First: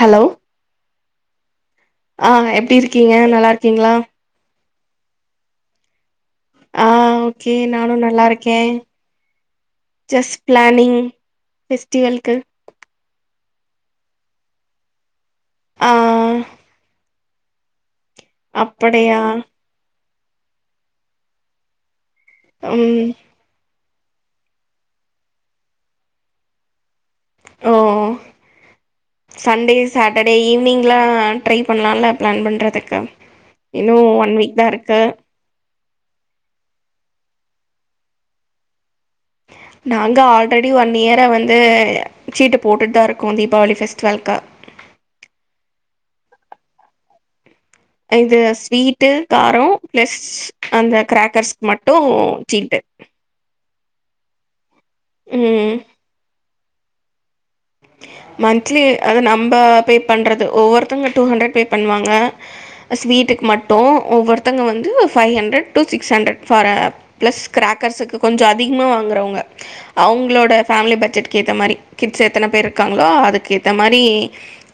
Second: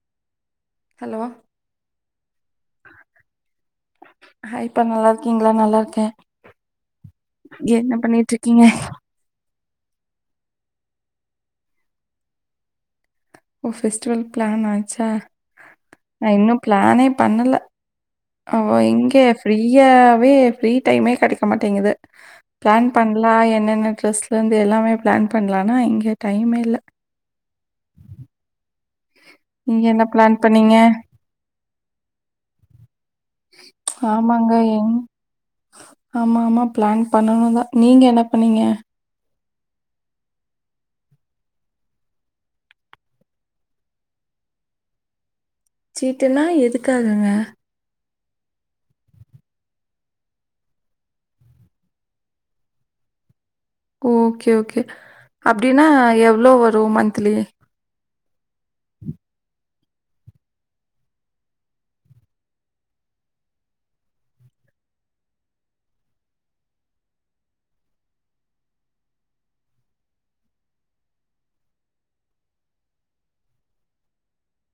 Hello hello ஆ எப்டி இருக்கீங்க நல்லா இருக்கீங்களா பா நல்லாருக்கீங்களா நல்லாருக்கே ஆ ஓகே நானு நல்லா இருக்கே இருக்கீங்க ஜஸ் பிளானிங் ஃபெஸ்டிவலுக்கு ஓ ஃபெஸ்டிவல் பிளான் ஆச்சா ஆ நா இன்னும் பிளானே பண்ணல அவ எங்க அப்படியா ஃப்ரீயா வே ஃப்ரீ டைமே கெடைக்க மாட்டேங்குது. பிளான் ம் பண்ணலா என்னென்னு டிரஸ்லருந்து எல்லாமே பிளான் பண்லானா எங்க டைமே இல்ல ஓ சண்டே நீங்க என்ன சாட்டர்டே பிளான் பண்ணீங்க ஈவி்னிங்லா ட்ரை இப்ப நல்லா பிளான் பண்றதுக்கு இன்னு ஒன் ஆமாங்க வீக் தா என் இருக்கு ஆமா ஆமா பிளான் பண்ணணுதா நீங்க என்ன பண்ணீங்க நாங்க ஆல்ரெடி ஒன் இயரா வந்து சீட்டு போட்டுட்டு தா இருக்கோ தீபாவளி ஃபெஸ்டிவலு்க்கு. சீட்டுனா எதுக்காகங்க இது ஸ்வீட்டு காரோ பிளஸ் அந்த கிரக்கர்ஸ்கு மட்டு சீட்டு ஓகே ஓகே ம் அப்டினா எவ்ளோ ஒரு ஓ மன்திலி மன்த்லி அத நம்ப பே பண்ணுறது ஒவ்வொருத்தங்க டூ ஹண்ட்ரட் பே பண்ணுவாங்க ஸ்வீட்டுக்கு மட்டு ஒவ்வொருத்தங்க வந்து five hundred to six hundred ஃபாரே ப்ளஸ் கிரக்கர்ஸுக்கு கொஞ்சோ அதிகமா வாங்குறவங்க அவங்களோட ஃபேமிலி பட்ஜெட்கு ஏத்த மாரி கிட்ஸ் செ எத்தனை பேர் இருக்காங்களோ அதுக்கு ஏத்த மாரி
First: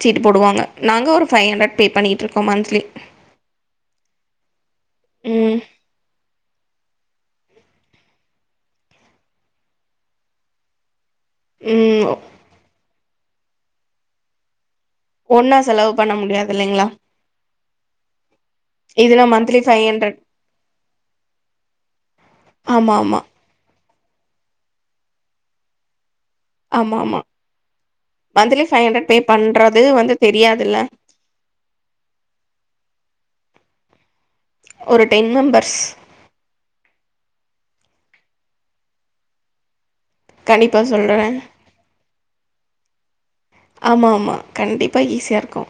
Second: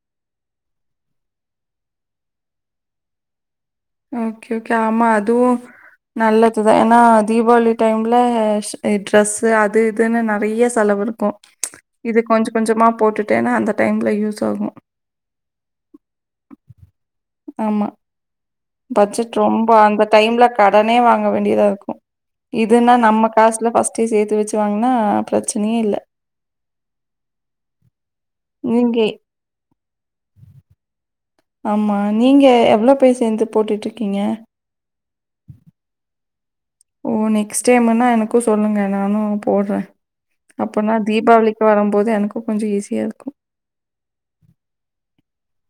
சீட்டு போடுவாங்க நாங்க ஒரு ஃபைவ் ஹண்ட்ரட் பே பண்ணிட்டு இருக்கோ மன்திலி ஓகே ஓகே ஆமா அதுவு நல்லதுதுான் ஏனா தீபாவளி டைம்ல ஸ் ட்ரெஸ்ஸு அது இதுன்னு நெறைய செலவு இருக்கு கோ ம் இது கொஞ்ச கொஞ்சமா போட்டு ட்டேனா அந்த டைம்ல யூஸ் ஆகு ஒன்னா செலவு பண்ண முடியாதில்லைங்களா ஆமா. பட்ஜெட் ரொம்ப அந்த டைம்ல கடனே வாங்க வேண்டியதா இருக்கு இதுன்னா ஆமாம் ஆமாம் நம்ம காசுல ஃபஸ்டே சேத்து வச்சு வாங்ன்னா பிரச்சனையே இல்ல ஆமா ஆமா மந்த்லி ஃபைவ் நீங்க ஹண்ட்ரட் பே பண்றது வந்து தெரியாதுல்ல ஆமா நீங்க எவ்வளோ பேர் சேந்து போட்டுட்டு ஒரு டென் மெம்பர்ஸ் ஓ நெக்ஸ்ட் டைம்னா எனக்கு சொல்லுங்க நானு போடுறே கண்டிப்பாக அப்போனா சொல்கிறேன் தீபாவளிக்கு வரும்போது எனக்கு கொஞ்சோ ஈஸியா இருக்கும் பா ஈசியா இருக்கும்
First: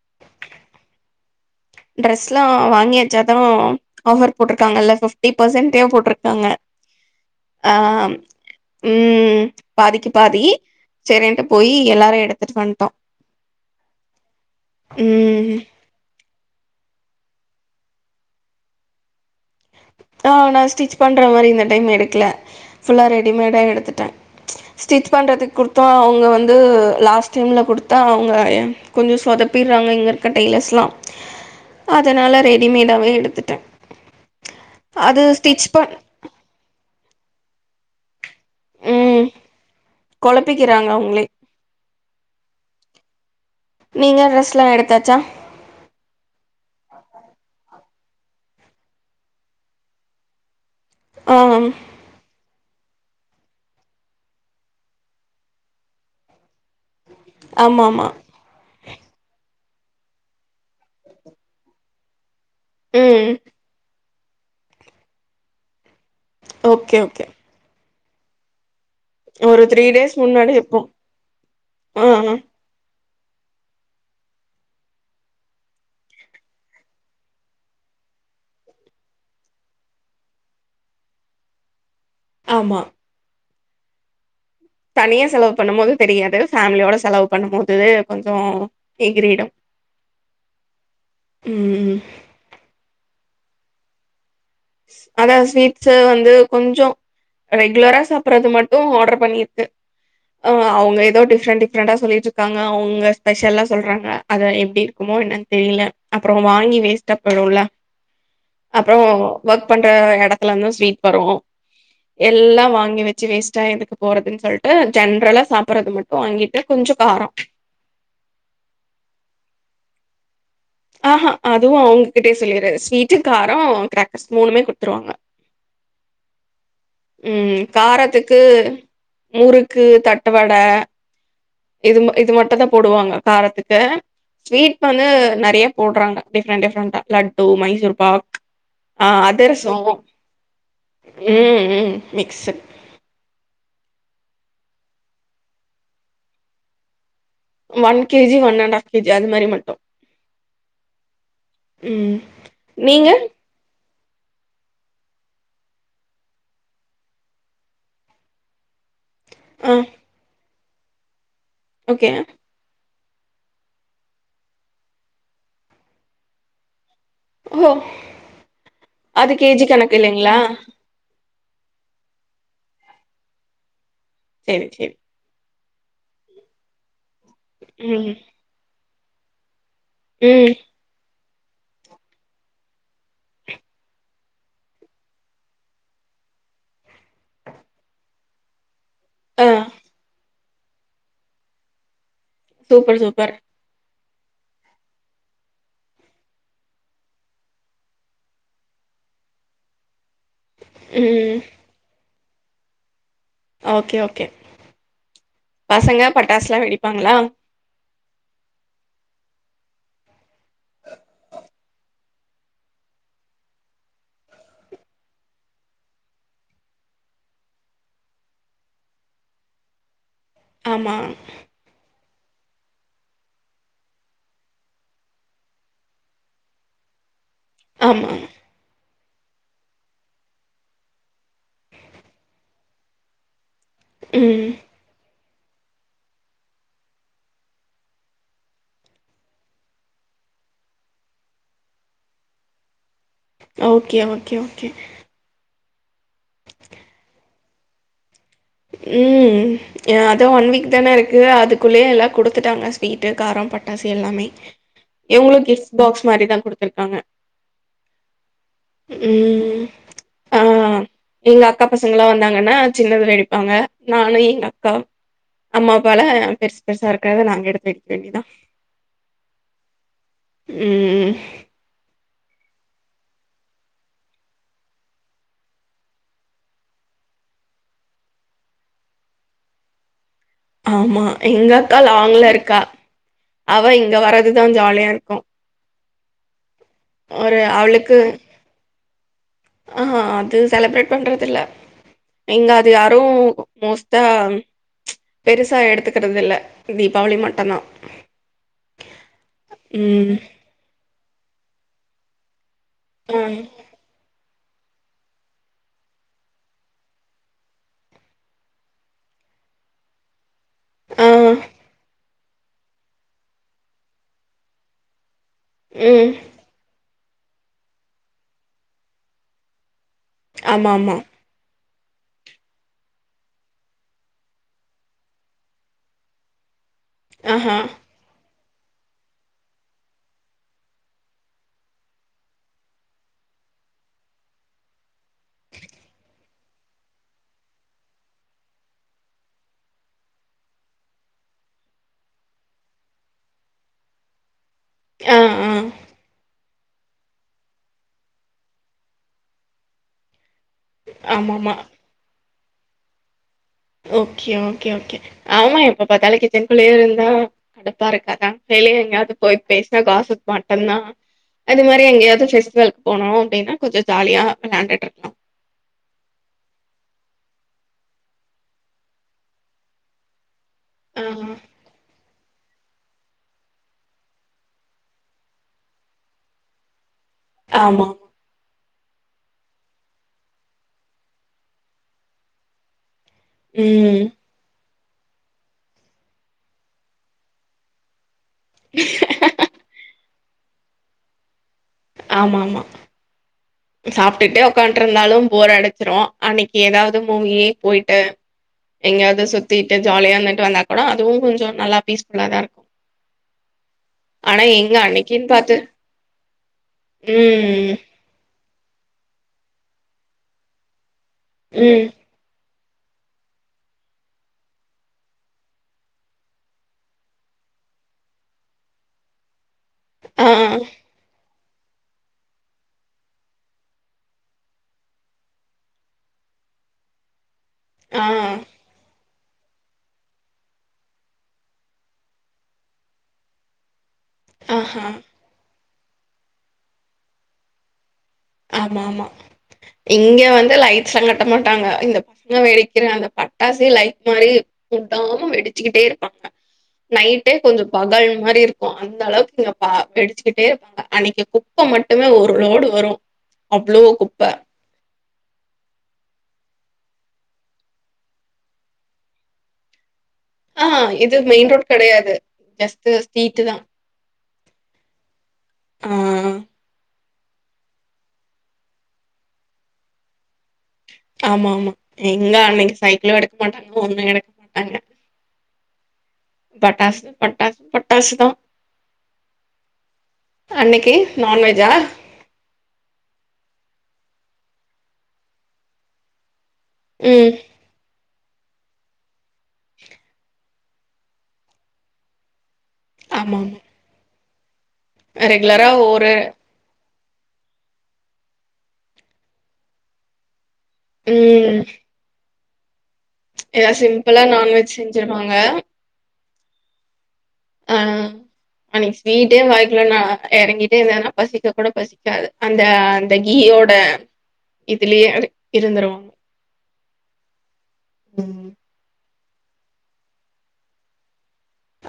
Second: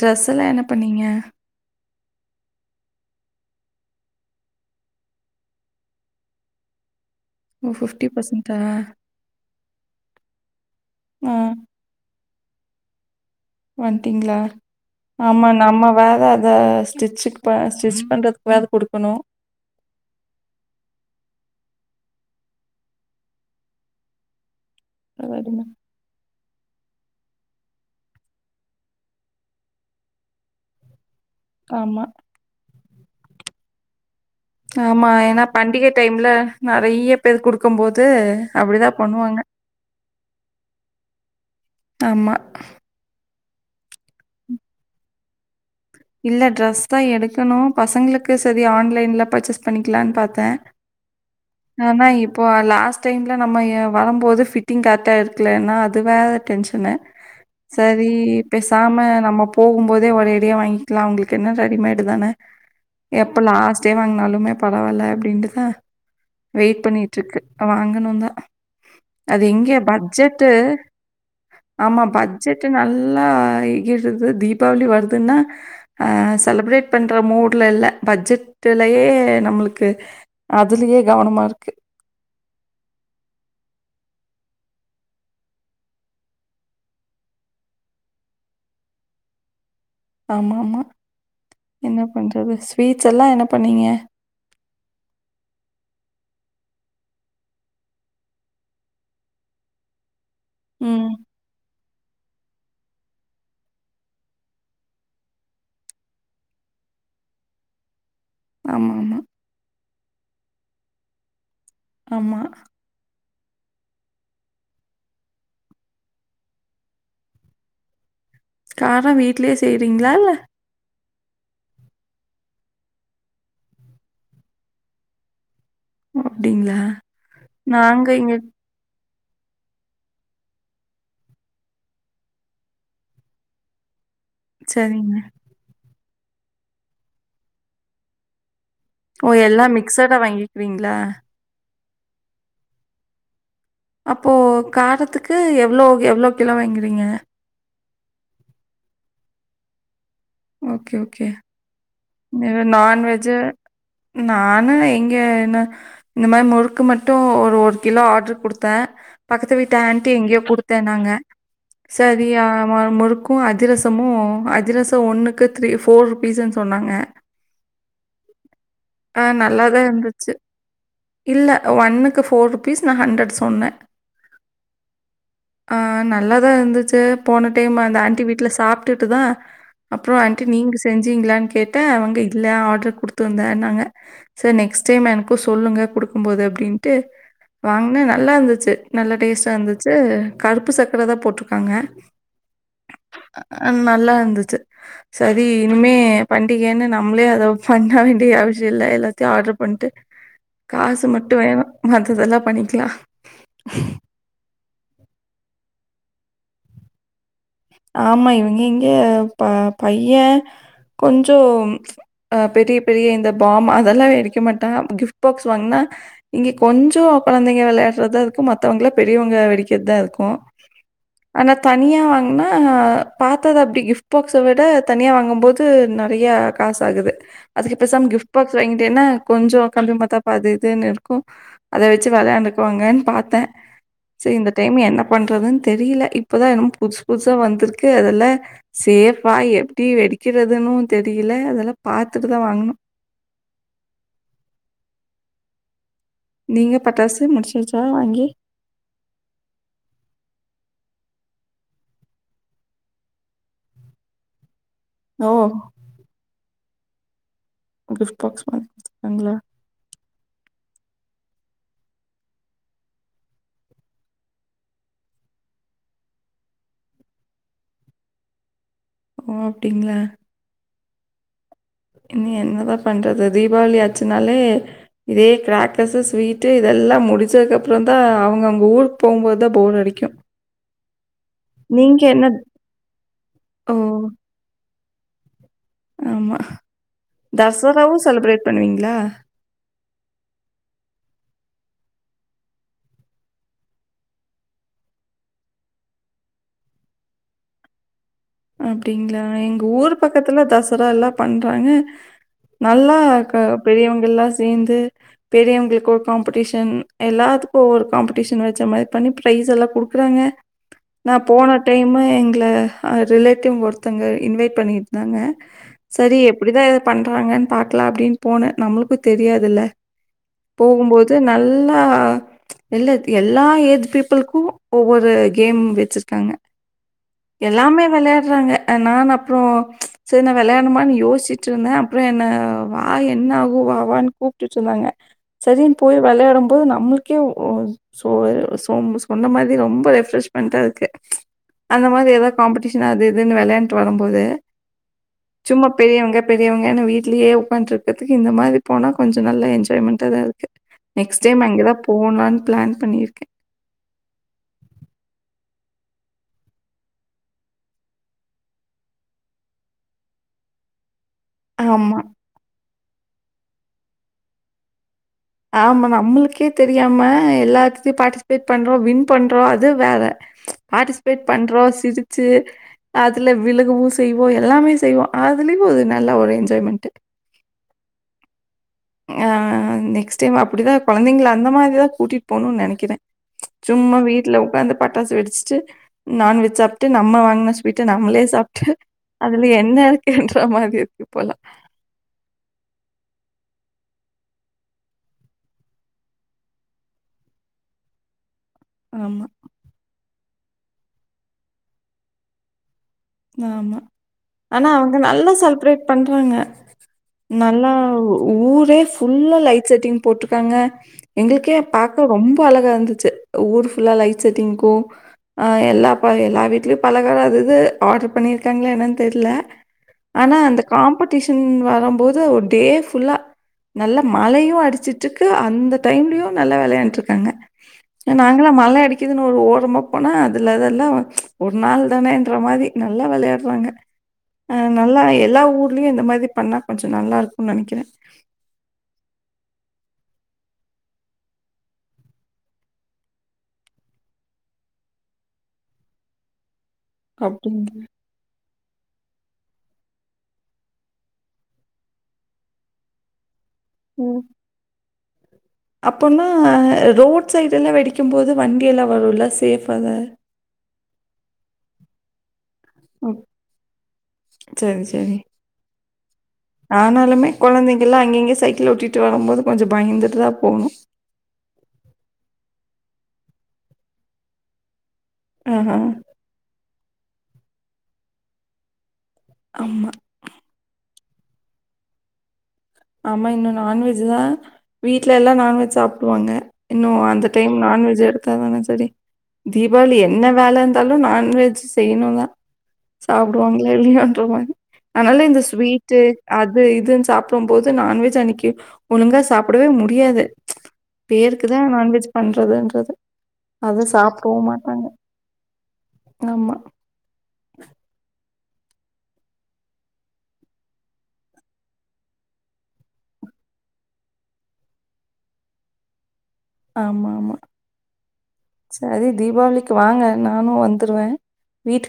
ட்ரெஸ்லா என்ன பண்ணீங்க ட்ரெஸ்லா வாங்கி வச்சா தா ஆஃபர் போட்டிருக்காங்கல்ல ஃபிப்டி பெர்சன்ட்டு போட்டிருக்காங்க ஓ ஆஹ் உம் பாதிக்கு பாதி ஆ சரின்ட்டு போயி எல்லாரு எடு துட்டு வண்ட்டோ வன்டீங்களா ஆமா நம்ம வேற அத ஸ்டிச்சு ப ஸ்டிச் பண்றதுக்கு வேற கொடுக்கணு ஆஹ் நா ஸ்டிச் பண்ற மாரி இந்த டைம் எடுக்கல ஃபுல்லா ரெடிமேடா எடுத்துட்டே ஸ்டிச் பண்றதுக்கு ரெடிமே கொடுத்தோ அவங்க வந் ந்து லாஸ்ட் டைம்ல கொடுத்தா அவங்க கொஞ்சோ சொதப்பிட்றாங்க இங்க இருக்கற டெய்லர்ஸ்லா ஆமா. அதனால ரெடிமேட் டாவே எடுத்துட்டே ஆமா ஏன்னா பண்டிகை டைம்ல நெறைய பேர் கொடுக்கும் போது அப்படிதா ம் பண்ணுவாங்க கொழப்பிக்கிறாங்க அவங்களே ஆமா நீங்க ட்ரெஸ்லா எடுத்தாச்சா இல்ல ட்ரெஸ் தான் எடுக்கணு. பசங்களுக்கு சரி ஆன்லைன்ல பர்சேஸ் பண்ணிக்கலானு பாத்தன் ஆ ஆனா இப்போ லா ஸ்ட்டைங்ல நம்ம வரும்போது ஃபிட்டிங் கரெக்டா இருக்கலனா அது வேற டென்ஷனு ஆமா ஆமா சரி பேஸ் சாம நம்ம போகும்போதே ஒரேடியா வாங்கிக்கலா அவங்களுக்கென்ன ரெடிமேடு தானே ம் எப்ப லாஸ்டே வாங்னாலு துமே பரவால அப்டின்ட்டுதா வெயிட் ஓகே பண்ணிடு ஓகே ருக்கு வாகணு [unintelligible] அது ஒரு எங்க த்ரீ டேஸ் பட்ஜெட்டு முன்னாடி இருப்போ ஆமா ஆ ஆ பட்ஜெட் நல் [unintelligible] தீபாவளி வருதுன்னா செலப்ரேட் பண்ற மூட்ல இல்ல பட்ஜெட்லயே நம்மளுக்கு அதுலயே கவனமா இருக்கு ஆமா தனியா செலவு பண்ணும் போது தெரியாது ஃபேமிலியோட செலவு பண்ணும் போது கொஞ்சம் எகிரீடும் ஆமாம்மா ம் என்ன பண்றது ஸ்வீட்ஸ் எல்லா என்ன பண்ணுங்க அதான் ஸ்வீட்ஸ் வந்து கொஞ்சோ ரெகுலரா சாப்படுறது மட்டும் ஆர்டர் பண்ணிருக்கு ஆஹ் அவங்க ம். ஏதோ டிபிரென்டி [unintelligible] சொல்லிட்டு இருக்காங்க அவங்க ஸ்பெஷல்லா சொல்றாங்க அதை எப்படி இருக்குமோ என்னு தெரியல அப்புறம் வாங்கி வேஸ்ட்டா போயிடும்ல அப்பு ஆமாமா. பண்ற இடத்துல இருந்து ஸ்வீட் வரோ ஆமா. ஆமா. எல்லாம் வாங்கி வச் வேஸ்டா எதுக்கு போறதுன்னு சொல்லிட்டு ஜென்ரலா சாப்படறது மட்டும் வாங்கிட்டு கொஞ்ச காரம் காரம் வீட்லயே செய்யறீங்களா இல்ல ஆஹா அதுவும் அவுங்ககிட்டயே சொல்லிற ஸ்வீட்டு காரோ கிராக்கர்ஸ் மூணுமே குடுத்துருவாங்க அப்டிங்களா? உம் நாங்க இங்க காரத்துக்கு முறுக்கு தட்டுவடை இது இது மட்டும் தா போடுவாங்க காரத்துக்கு ஸ்வீட் வந்து சரிங்க. நிறைய போடுறாங்க டிஃப்ரெண்ட் டிஃபரெண்டா லட்டு மைசூர் பாக் ஆஹ் ஓ! எல்லாம் அதிரசம் மிக்ஸடா வாங்கிக்குவீங்களா? உம் உம் மிக்ஸ் அப்போ காரத்துக்கு எவ்வளோ எவ்வளோ kilo வாங்கறீங்க one KG one and half KG அது மாரி மட்டும் ஓகே ஓகே நீங்க நான்வெஜ் நானு எங்க என்ன இந்த மாரி முறுக்கு மட்டு ஒரு ஒரு கிலோ ஆர்டரு கொடுத்தே பக்கத்து வீட்டு ஆ ஆண்டி எங்கயோ கொடுத் தேங்ககா ஓகே சரியாமா முறுக் முறுக்கு அதிரசமும் அதிரசம் ஒன்னுக்கு த்ரீ ஃபோர் ருபீஸ்ன்னு சொன்னாங்க [unintelligible] அது கேஜி கணக்கு இல்லைங்களா இல்லை ஒன்னுக்கு ஃபோர் ருபீஸ் நா ஹண்ரட் சொன்னேன் செரி செரி நல்லாதா இருந்துச்சே போன டைம் அந்த ம் ஆண்டி வீட்டுல சாப்பிட் விட்டுட்டு தா அப்புறம் ஆன்டி ம் நீங்க செஞ்சீங்களான் கேட்ட அவங்க இல்ல ஆடரு. குடுத்து வந்தன்னாங்க சேர் நெக்ஸ்ட் டைம் எனக்கு சொல்லுங்க குடுக்கும்போது அப்படின்ட்டு வாங்னா நல்லா இருந்துச்சு நல்ல ஆ டேஸ்ட்டாந்துச்சு. கருப்பு சக்கரதா போட்ருக்காங்க. சூப்பர் சூப்பர் அஹ்ன் நல்லா. ந்துச்சு சரி இனிமே பண்டிகனு நம்ளே அத. பண்ண வேண்டிய அவசிய இல்ல எல்லாத்தையும் ஆர்டர் பண்ட்டு. காசு மட்டு ம் வேணு அதெல்லாம் பண்ணிக்லா ஓகே ஓகே. பசங்க பட்டாசுலா வெடிப்பாங்களா. ஆம்மா இவங்க எங்க ப பைய கொஞ்சொம் அஹ் பெரிய பெரிய இந்த பாம் அதெல்லா வெடிக்க மாட்டாங்க கிஃப்ட் பாக்ஸ் வாங்னா இங்க கொஞ்ச கொழந்தைங்க வெளையாடுறதா இருக்கு மத்தவங்ளாம் பெரியவங்க வெடிக்கறதுதா இருக்கு கும் ஆமா ஆனாத்தனியா வாங். னா பாத்தது அப்டி கிஃப்ட் பாக்ஸ விட தனியா வாங்கம்போது நறையா காசு ஆகுது. அதுக்குப் பேசாம ஆமா கிஃப்ட் பாக்ஸ் வாங்கிட்டேனா. கொஞ்சம் கம்பிமத்தாப்பு அது இதுனு இருக்கு அத வச்சு வெளையாண்டுக்குவாங்கன் பாத்தே ஸெரி ம் இந்த டைம் என்னப். பண்றதுன் தெரியில இப்ப தா எனமோ புதுசு. புதுசா வந்திருக்கு அதெல்லா சேஃப்பா எப்டி வெடிக்கிறதுனும் தெரியில அதெலாம் பாத்துட்டு தான் வாங்கனும். Okay okay okay. நீங்க பட்டாசு முடிச். சாச்சா வாங்கி. ஹும் அதான் ஒன் வீக் தான இருக்கு அதுக்குள்ளயே எல்லாம் குடுத்துட்டாங்க ஸ்வீட்டு காரம் பட்டாசு எல்லாமே. ஓ! இவுங்களும் கிஃப்ட் பாக்ஸ் மாரி தா குடுத்துருக். காங்க. கிஃப்ட் பாக்ஸ் மாரி குடுத்ருகாங்ளா. ஆ எங்க அக்கா பசங்கலாம் வந்தாங்கன்னா சின்னது வெடி. ப்பாங்க நானு எங்க அக்கா அம்மா அப்பாலா பெருசு பெருசா இருக்கறத நாங்க எடுத்து வெடிக்க வேண்டியதா ஓஹ் அப்டிங்ளா. ம் ம். இனி என்னதா பண்றது தீபாவளி ஆச்சுனாலே இதே கிராக்கர்ஸூ ஸ்வீட்டு இதெல்லாம் முடிச்சதுக்கப்புறம் தான் அவுங்க அங்க ஊருக்கு போகும்போது தான் போர் அடிக்கு ஆமா எங்க அக்கா லாங்லருக்கா அவ இங்க வரதுதா ஜாலியா இருக். க்க ஆம்மாஹ். ஒரு ஆளுக்கு ஆஹ்ஹ அது செலிப்ரேட் பண்றதில்ல இங்க அது யாரும் மோஸ்டா ச் பெருசா எடுத்துக்கிறது இல்ல தீபாவளி மட்டுதான் அப்டிங்களா எங்க ஊர் பக்கத்துல தசரா ல்லா பண்றாங்க ஆ நல்லாருக்க பெரியவங்க எல்லாம் சேர்ந் சேர்ந்து பெரியவங்களுக்கு ஒரு காம்படிஷன் எல்லாத்துக்கும் ஒரு காம்படிஷன் வச்ச மாதிரி பண்ணி பிரைஸ் எல்லாம் கொடுக்குறாங்க ஆ நான் போன டைமு எங் ல அ ரிலேட்டிவ் ஒருத்தங்க இன்வைட் பண்ணியிருந்தாங்க ம் சரி எப்படிதான் பண்றாங்கன்னு பாக்கலாம் அப்படின்னு போன நம்மளுக்கும் தெரியாது இல்ல ஆமா ஆமா போகும்போது நல்லா இல்ல எல் எல்லா ஏஜ் பீப்பிளுக்கும் ஒவ்வொரு கேம் வெச்சிருக்காங்க ஆஹா எல்லாமே றாங்க நான் அப்புறம் செரி நா விளையாடுமான்னு யோசிச்சுட்டு இருந்தேன் அப்புறம் என்ன வா என்ன ஆகும் வா வாான்னு கூப்பிட்டுட்டு இருந்தாங்க சரின்னு போய் விளையாடும் போது நம்மளுக்கே சொ சொ சொன்ன மாதிரி ரொம்ப ரெஃப்ரெஷ்மெண்டா இருக்கு ம்ச் அந்த மாதிரி ஏதா காம்படி ஷன் அது இதுன்னு விளையாண்டுட்டு வரும் போது ஆ ஆ சும்மா பெரியவங்க பெரிய பெரியவங்க ஏன்னா வீட்லேயே உட்காட்டு இருக்கதுக்கு இந்த மாதிரி போனா கொஞ்சம் நல்ல என்ஜாய்மெண்ட்டா தான் இருக் நெக்ஸ்ட் டைம் ஆமாமா அங்கேதான் போலான்னு பிளான் பண்ணியிருக்கேன் ஓகே ஓகே ஓகே ஆமா எப்ப பாத்தாலும் கிச்சனுக்குள்ளயே இருந்தா கடுப்பா இருக்காதான் வெளிய எங்கேயாவது போய் பேசினா காசிப் மட்டும்தான் அது மாதிரி ஆமா. எங்கேயாவது ஃபெஸ்டிவல்குக்கு போனோம் அப்படின்னா கொஞ்சம் ஜாலியா விழாண்டுட்டு இருக்கலாம் ஆமா நம்மளுக்கே தெரியாம எல்லாத்தையும் பார்ட்டிசிபேட் பண்றோம் வின் பண்றோம் அது வேற ச் ஆ பார்டிசிபேட் பண்றோ சி ச்சு அதுல விழுகுவோ செய்வோம் எல்லாமே செய்வோம் அதுலயே ஒரு நல்ல ஒரு என்ஜாய்மெண்ட் ஆமா ஆஹ் நெக்ஸ்ட் டைம் அப்படிதான் கொழந்தைங்கள அந்த மாதிரிதான் கூட்டிட்டு போணும்னு நெனைக்கிறேன் சும்மா ம் வீட்டுல உக்காந்து பட்டாசு வெடிச்சுட்டு நான்வெஜ் சாப்பிட்டு நம்ம வாங்கின ஸ்வீட்ட நம்மளே சா சாப்பிட்டு அதுல என்ன இருக்குன்ற மாதிரி க்கு போலாம் ஆமா ஆமா சாப்பிட்டுட்டு உக்கான்டு இருந்தாலும் போர் அடைச்சிரும் அன்னைக்கு ஏதாவது மூவி போயிட்டு எங்கேயாவது ஆமா, சுத்திட்டு ஜாலியா போய்ட்டு வந்தா கூட அதுவும் கொஞ்சம் நல்லா பீஸ்ஃபுல்லா தான் இருக்கும் ஆமா ஆனா அவங்க அன்னைக்குன்னு நல்லா பாத்து செலிப்ரேட் பண்றாங்க நல்லா ம் ஊர் பேஸ் ஃபுல்லா லைட் செட்டிங் போட்டிருக்காங்க எங்களுக்கே ம் பாக்க ரொம்ப ப அழகா இருந்துச்சு ஊர் ஃபுல்லா லைட் செட்டிங்கு எல்லா எல்லார் வீட்லயு பலகார அது இது ஆர்டர் பண்ணியிருக்காங்களா என்னன்னு தெரியல ஆ ஆனா அந்த காம்படிஷன் வரம்போது ஒரு டே ஃபுல்லா நல்லா மழையு அடிச்சுட்டு இருக்கு அந்த டைம்லையு நல்லா வெளையாண்டுட்டு இருக்காங்க ஆ நாங்களா மழ அடிக் க்குது னு ஒரு ஓரமாபோனா அதுலெதல்லா ஒரு நாள் தானேன்ற மாரி நல்லா விளையாடறாங்க அஹ் ஆஹா நல்லா எல்லா ஊர் நீ அந்த மாரி பண்ணா கொஞ்சோ நல்லா இருக்குனு நெனைக்கிற ஆமாமா இங்க வந்து லைட்ஸ் சங்கட்ட மாட்டாங்க இந்த பசங்க வெடிக்குற அந்த பட்டாசே லைட்ஸ் மாரி வுடாம வெடிசுகிட்டே இருப்பாங்க நைட்டே கபடி கொஞ்சோ பகல் மாறி இருக் போ அந்த அளவுக் இங்க பா வெடிசுகிட்டே இருப்பாங்க அன்னைக்கி குப்ப மட்டுமே ஒரு லோடு வரு அவ்ளோ குப்ப அப்போனா ரோட் சைடு எல்லா வெடிக்கு போது வண்டி எல்லா வருல சேஃபாதா ஆஹ் இது மெயின் ரோட் கெடையாது ஜஸ்ட் உம் ஸ்ட்ரீட் தான். சேரி சேரி ஆ ஆனாலுமே கொழந்தைகள்லா அங்கிங்யு சைக்கிள் ஓட்டிட்டு வருபோது கொஞ்சோ பயந்துட்டுதா போணு ஆம்மாமா எங்க அன்னைக்கி சைக்கிளு எடுக்க மாட்டா ஒண்ணு எடுக்க மாட்டாங்க ஆஹா பட்டாசு பட்டாசு பட்டாசுதா ஆமா. அன்னைகி நான்வெஜா ஆமா இன்னு நாான்வெஜ் தா வீட்ல எல்லா நான்வெஜ் சாப்டுவாங்க இன்னு அந்த ம் டைம் நான்வெஜ் எடுத்தாத நினச் செரி தீபாளி என்ன வேலந் [inaudible] நான்வெஜ் செய்யுனுந் தா ஆமாமா. சாப்டுவாங்களா இல்லையன்றமா அதனால இந்த ரெகுலரா ஸ்வீட்டு ஒரு அது இதுன்னு சொ சாப்டும் போது நான்வெஜ் அன்னிக்கி ஒழுங்கா சாப்டவே முடியாது பேருக்கு தா நான்வெஜ் பண் [unintelligible] ஏதா சிம்புளா நான்வெஜ் செஞ்சிருவாங்க ஆமா ஆ எனக்கு ஸ்வீட்டே வாய்க்குல நா எறங்கிட்டே இருந்தன்னா பசிக்க கூட பசிக்காது அந்த அந்த கீயோட இதுலயே இருந்துருவாங் ஆமா ஆமா சரிப் தீபாவளிக்கு வாங்க நானு வந்துருவே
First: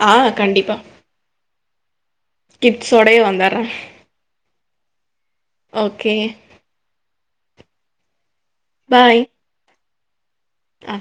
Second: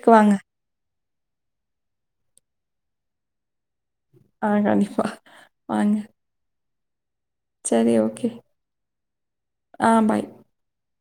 ஆ கண்டிப்பா கிட்ஸோடயே வந்தறோ ஆ கண்டிப்பா வாங்க. ஓகே சரி ஓகே பாய் ஆ பாய் ஆ